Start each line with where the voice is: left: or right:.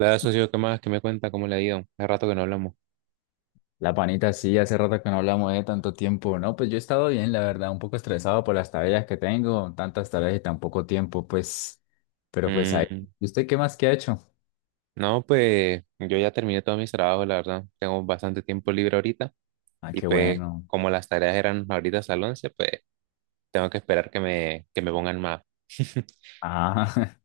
right: Hola, socio, ¿qué más? ¿Qué me cuenta? ¿Cómo le ha ido? Hace rato que no hablamos.
left: La panita, sí, hace rato que no hablamos de tanto tiempo. No, pues yo he estado bien, la verdad, un poco estresado por las tareas que tengo, tantas tareas y tan poco tiempo, pues, pero pues ahí.
right: Mm,
left: ¿Y usted qué más que ha hecho?
right: no, pues yo ya terminé todos mis trabajos, la verdad. Tengo bastante tiempo libre ahorita
left: Ah,
right: y
left: qué
right: pues
left: bueno.
right: como las tareas eran ahorita hasta las 11, pues tengo que esperar que me pongan más.
left: Ah,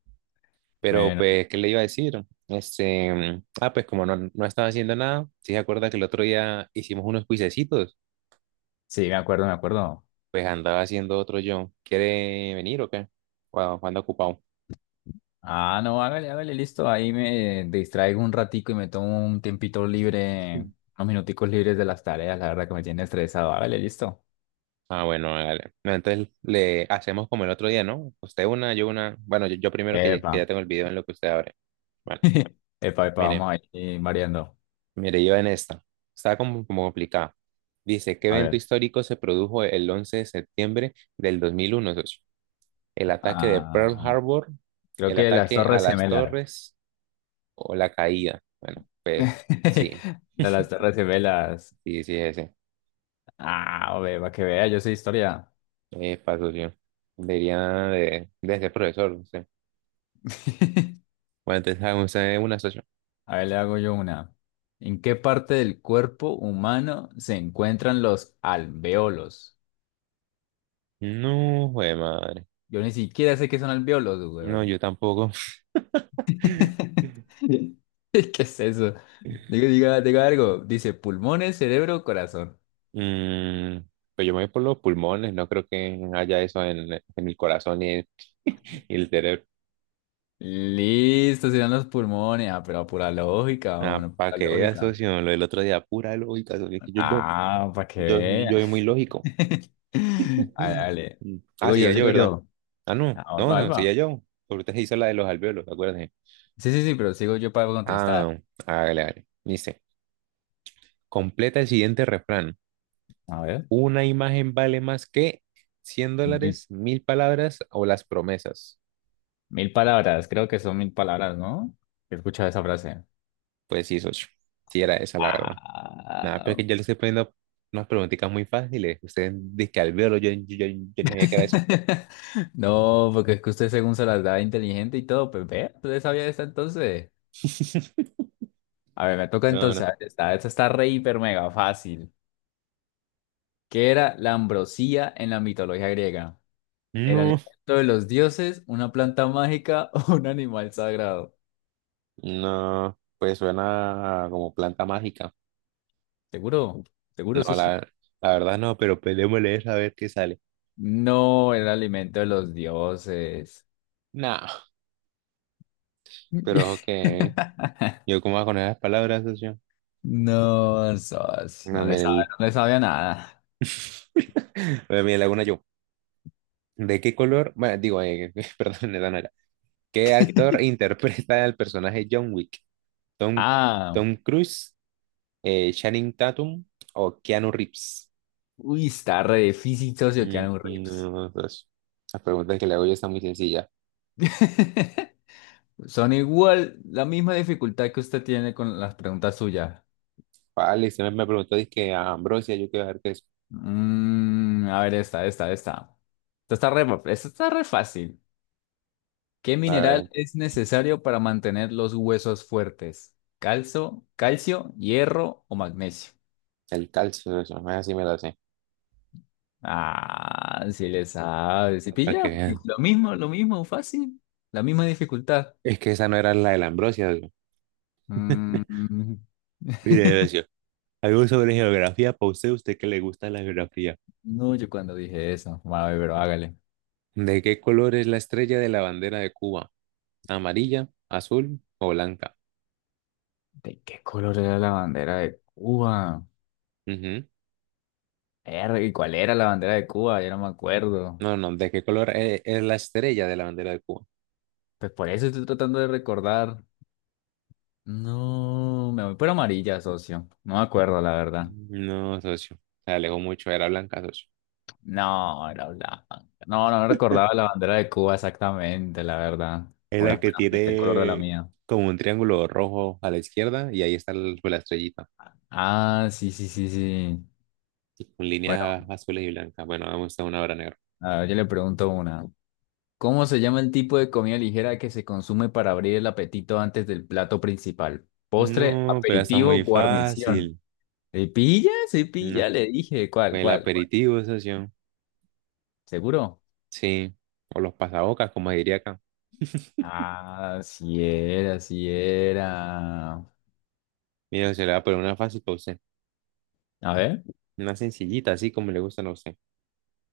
right: Pero
left: bueno,
right: pues, ¿qué le iba a decir? Pues como no estaba haciendo nada, si se acuerda que el otro día hicimos unos cuisecitos,
left: sí, me acuerdo, me acuerdo.
right: pues andaba haciendo otro yo. ¿Quiere venir o qué? Cuando anda ocupado.
left: Ah, no, hágale, hágale, listo. Ahí me distraigo un ratico y me tomo un tiempito libre, unos minuticos libres de las tareas, la verdad que me tiene estresado. Hágale, listo.
right: Ah, bueno, hágale. No, entonces le hacemos como el otro día, ¿no? Usted una, yo una. Bueno, yo primero
left: Epa.
right: que ya tengo el video en lo que usted abre. Bueno,
left: Epa, epa, vamos
right: mire,
left: ahí variando.
right: mire, yo en esta. Está como complicada. Dice, ¿qué
left: A
right: evento
left: ver.
right: histórico se produjo el 11 de septiembre del 2001, socio? ¿El ataque de Pearl
left: Ah.
right: Harbor?
left: Creo
right: ¿El
left: que las
right: ataque a
left: Torres
right: las
left: Gemelas.
right: torres? ¿O la caída? Bueno, pues sí,
left: Las Torres Gemelas.
right: sí, sí, ese.
left: Ah, hombre, para que vea, yo sé historia.
right: Paso. Debería de ser profesor, no sé. Bueno, entonces, hagamos, una, socio.
left: A ver, le hago yo una. ¿En qué parte del cuerpo humano se encuentran los alveolos?
right: No, jue madre.
left: Yo ni siquiera sé qué son alveolos,
right: No,
left: weón.
right: yo tampoco.
left: ¿Qué es eso? Diga, diga, diga algo. Dice pulmones, cerebro, corazón.
right: Mm, pues yo me voy por los pulmones, no creo que haya eso en el corazón y el, y el cerebro.
left: Listo, serán los pulmones. Ah, pero a pura lógica,
right: Ah,
left: una
right: para
left: pura
right: que veas,
left: lógica.
right: socio, lo del otro día, pura lógica, socio, que yo, yo,
left: Ah, para que
right: yo, yo soy
left: vea.
right: muy lógico.
left: Dale,
right: Mm.
left: dale.
right: Ah,
left: Sigo
right: sí, ya
left: yo,
right: yo,
left: sigo
right: ¿verdad?
left: yo.
right: Ah, no,
left: Ah, va,
right: no, sí, ya
left: va.
right: yo, porque usted se hizo la de los alvéolos, acuérdense.
left: Sí, sí, sí, pero sigo yo para contestar.
right: Ah, hágale, hágale. Dice, completa el siguiente refrán.
left: A ver,
right: Una imagen vale más que 100
left: mil,
right: dólares, mil palabras o las promesas.
left: mil palabras, creo que son mil palabras, ¿no? He escuchado esa frase.
right: Pues sí, socio. Sí, era esa la verdad. Nada, pero es
left: Ah,
right: que yo le estoy poniendo unas preguntitas muy fáciles. Ustedes dicen que al verlo, yo ni sabía que era eso.
left: no, porque es que usted según se las da inteligente y todo, pues ve, usted sabía esta entonces. A ver, me toca
right: No, no.
left: entonces. Esta está re hiper mega fácil. ¿Qué era la ambrosía en la mitología griega? ¿El
right: No,
left: alimento de los dioses, una planta mágica o un animal sagrado?
right: no, pues suena como planta mágica.
left: Seguro, seguro
right: No,
left: socio.
right: la, la verdad no, pero peleémosle esa a ver qué sale.
left: No, el alimento de los dioses.
right: No, pero ojo que yo como con las palabras, socio.
left: No, socio,
right: No,
left: no le
right: mire,
left: sabe,
right: el-
left: no le sabe a nada.
right: bueno, mire, le hago una yo. ¿De qué color? Bueno, digo, perdón, esa no era. ¿Qué actor interpreta al personaje John Wick? Tom,
left: Ah,
right: Tom Cruise, Channing Tatum o Keanu Reeves.
left: uy, está re difícil, socio, que
right: Mm,
left: un rips.
right: no, pues, la pregunta que le hago yo está muy sencilla.
left: Son igual, la misma dificultad que usted tiene con las preguntas suyas.
right: Vale, me preguntó, dizque, a Ambrosia, yo quiero ver qué es.
left: Mm, a ver, esta, esta, esta. Esta está re, esta está re fácil. ¿Qué
right: A ver,
left: mineral es necesario para mantener los huesos fuertes? ¿Calcio, calcio, hierro o magnesio?
right: el calcio, eso, más así me lo sé.
left: Ah, si le sabes. ¿Sí
right: Para que
left: pilla?
right: vean.
left: Lo mismo, fácil. La misma dificultad.
right: Es que esa no era la de la Ambrosia, socio.
left: Mm.
right: Mire, socio, algo sobre geografía para usted, usted que le gusta la geografía.
left: No, yo cuando dije eso. Vale, pero hágale.
right: ¿De qué color es la estrella de la bandera de Cuba? ¿Amarilla, azul o blanca?
left: ¿De qué color era la bandera de Cuba?
right: Ujú.
left: Verga, ¿y cuál era la bandera de Cuba? Ya no me acuerdo.
right: No, no, ¿de qué color es la estrella de la bandera de Cuba?
left: Pues por eso estoy tratando de recordar. No, me voy por amarilla, socio. No me acuerdo, la verdad.
right: No, socio. Se alejó mucho. Era blanca, socio.
left: No, era blanca. No, no recordaba la bandera de Cuba exactamente, la verdad.
right: Es
left: Ahora
right: la que
left: espera, me sé el color de la
right: tiene
left: mía.
right: como un triángulo rojo a la izquierda y ahí está la estrellita.
left: Ah, sí, sí, sí, sí.
right: Y con
left: Bueno,
right: líneas azules y blancas. Bueno, vamos a una hora negra.
left: a ver, yo le pregunto una. ¿Cómo se llama el tipo de comida ligera que se consume para abrir el apetito antes del plato principal? Postre,
right: No, pero está
left: aperitivo,
right: muy
left: guarnición.
right: fácil.
left: ¿Se pilla? ¿Se
right: No.
left: pilla? Le dije. ¿Cuál,
right: Pues el
left: cuál, cuál?
right: aperitivo, socio.
left: ¿Seguro?
right: Sí. O los pasabocas, como diría acá.
left: Ah, sí era, sí era.
right: Mira, se le va a poner una fácil para usted.
left: A ver.
right: Una sencillita, así como le gustan a usted.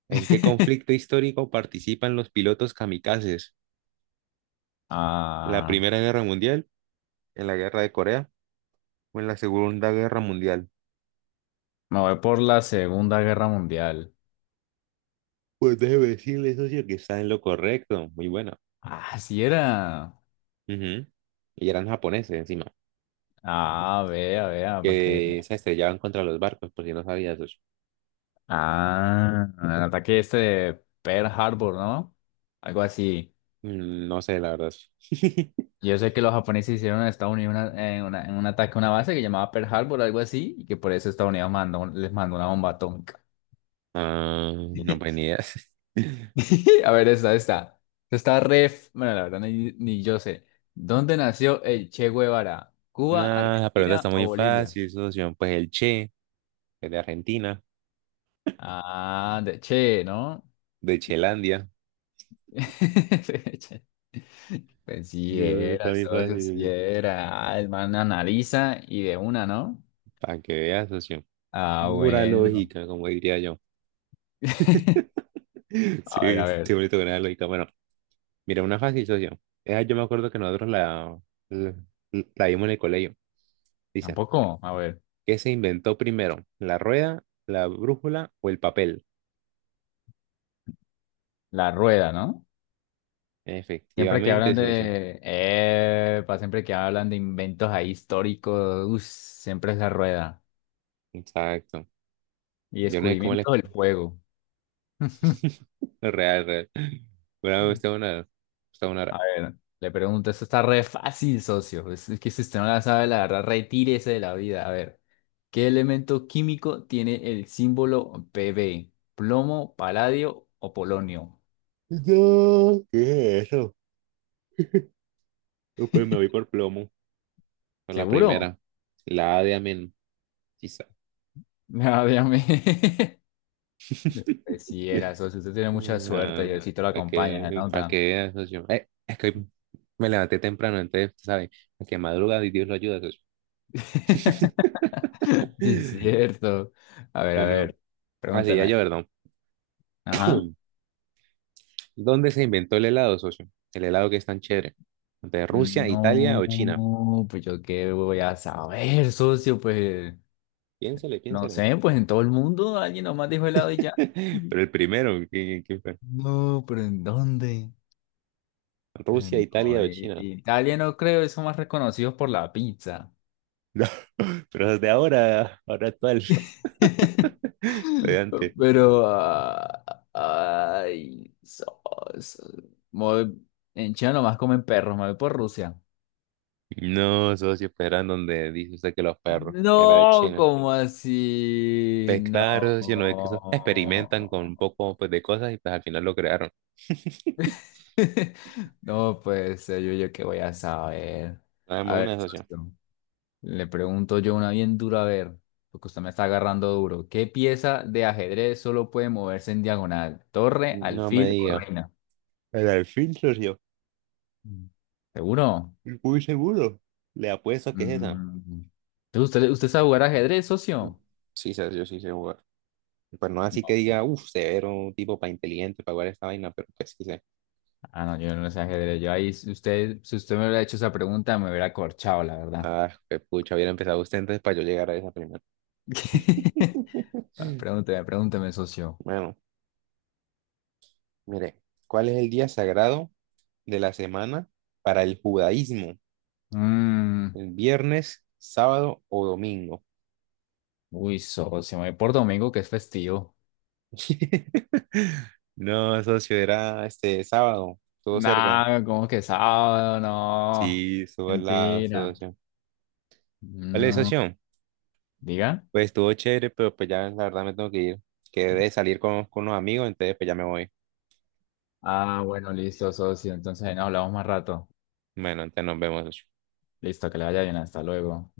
right: ¿En qué conflicto histórico participan los pilotos kamikazes? ¿En ¿La
left: Ah.
right: Primera Guerra Mundial? ¿En la Guerra de Corea? Fue en la Segunda Guerra Mundial.
left: Me voy por la Segunda Guerra Mundial.
right: Pues déjeme decirle, socio, que está en lo correcto. Muy bueno.
left: Ah, sí era.
right: Ujú. Y eran japoneses encima,
left: Ah, vea, vea, para que.
right: que se estrellaban contra los barcos, por si no sabías, socio.
left: Ah, el ataque este de Pearl Harbor, ¿no? Algo así.
right: Mm, no sé, la verdad.
left: Yo sé que los japoneses hicieron en Estados Unidos en un ataque a una base que llamaba Pearl Harbor, algo así, y que por eso Estados Unidos les mandó una bomba atómica.
right: Ah, no, pues ni idea.
left: A ver, esta, esta. Esta está ref. Bueno, la verdad, ni yo sé. ¿Dónde nació el Che Guevara?
right: No,
left: ¿Cuba,
right: la pregunta está
left: Argentina o
right: muy
left: Bolivia?
right: fácil, socio. Pues el Che, que es de Argentina,
left: Ah, de Che, ¿no?
right: de Chelandia.
left: Pues sí
right: Mm, está
left: era,
right: muy
left: socio, sí
right: fácil,
left: era. Ah, el man analiza y de una, ¿no?
right: para que veas, socio.
left: Ah,
right: Pura
left: bueno.
right: lógica, como diría yo.
left: A ver,
right: Sí,
left: a
right: sí,
left: ver.
right: bonito que era lógica. Bueno, mira, una fácil, socio. Esa yo me acuerdo que nosotros la, la, la vimos en el colegio. Dice,
left: Tampoco, a ver.
right: ¿qué se inventó primero? ¿La rueda, la brújula o el papel?
left: La rueda, ¿no? Siempre que
right: Efectivamente,
left: hablan
right: socio.
left: de... Epa, siempre que hablan de inventos ahí históricos, uff, siempre es la rueda.
right: Exacto.
left: Y
right: Yo no sé cómo le...
left: descubrimiento del fuego.
right: Real, real. Bueno, usted una... Usted una...
left: A
right: ra-
left: ver, le pregunto, esto está re fácil, socio. Es que si usted no la sabe, la verdad, retírese de la vida. A ver, ¿qué elemento químico tiene el símbolo Pb? ¿Plomo, paladio o polonio?
right: No, ¿qué es eso? Pues me voy por plomo. Por la
left: ¿Seguro?
right: primera. La A de amén, quizá.
left: No, obviamente. Pues sí, era socio. Usted tiene mucha suerte.
right: Ah,
left: Diosito lo acompaña, se
right: para que
left: nota.
right: veas, socio. Es que hoy me levanté temprano, entonces, ¿sabes? Que madruga y Dios lo ayuda, socio.
left: Sí, es cierto. A
right: Bueno,
left: ver,
right: así ya yo,
left: pregúnteme.
right: perdón.
left: Ajá.
right: ¿Dónde se inventó el helado, socio? El helado que es tan chévere. ¿De Rusia, Italia o China?
left: No, pues yo qué voy a saber, socio, pues.
right: Piénsele,
left: No
right: piénsele.
left: sé, pues en todo el mundo alguien nomás dijo helado y ya.
right: Pero el primero, ¿qué- qué fue?
left: No, pero ¿en dónde?
right: ¿Rusia, Italia
left: No,
right: o China?
left: Italia no creo, son más reconocidos por la pizza.
right: No, pero desde ahora, ahora actual. Adelante.
left: Pero, ah, ay, so- me voy- en China nomás comen perros, me voy por Rusia.
right: No, socio, pero eran donde dice usted que los perros, era de
left: No,
right: China.
left: ¿cómo así?
right: Pues claro,
left: No.
right: socio, no es que eso experimentan con un poco pues, de cosas y pues al final lo crearon.
left: No, pues yo qué voy a saber.
right: Dame
left: A ver,
right: una, socio.
left: socio. Le pregunto yo una bien dura, a ver, porque usted me está agarrando duro. ¿Qué pieza de ajedrez solo puede moverse en diagonal? ¿Torre,
right: No me
left: alfil o
right: diga.
left: reina?
right: El delfín, socio.
left: Mm. ¿Seguro?
right: Muy seguro. Le apuesto que es esa.
left: Mm. ¿Usted sabe jugar ajedrez, socio?
right: Sí, socio, sí sé jugar. Pues no así que
left: No.
right: diga, uff, severo, un tipo para inteligente para jugar esta vaina, pero pues sí sé.
left: Ah, no, yo no sé ajedrez. Yo ahí, si usted me hubiera hecho esa pregunta, me hubiera corchado, la verdad.
right: Ah, qué pucha, hubiera empezado usted entonces para yo llegar a esa primera.
left: Ah, pregúnteme, pregúnteme, socio.
right: Bueno, mire, ¿cuál es el día sagrado de la semana para el judaísmo?
left: Mm.
right: ¿El viernes, sábado o domingo?
left: Uy, socio, me voy por domingo, que es festivo.
right: No, socio, era este sábado, estuvo cerca.
left: Nada, ¿cómo que sábado? No,
right: Sí, estuvo al lado,
left: mentira.
right: socio. Vale,
left: No,
right: socio,
left: diga.
right: pues estuvo chévere, pero pues ya la verdad me tengo que ir. Quedé de salir con unos amigos, entonces pues ya me voy.
left: Ah, bueno, listo, socio. Entonces ahí nos hablamos más rato.
right: Bueno, entonces nos vemos, socio.
left: Listo, que le vaya bien. Hasta luego.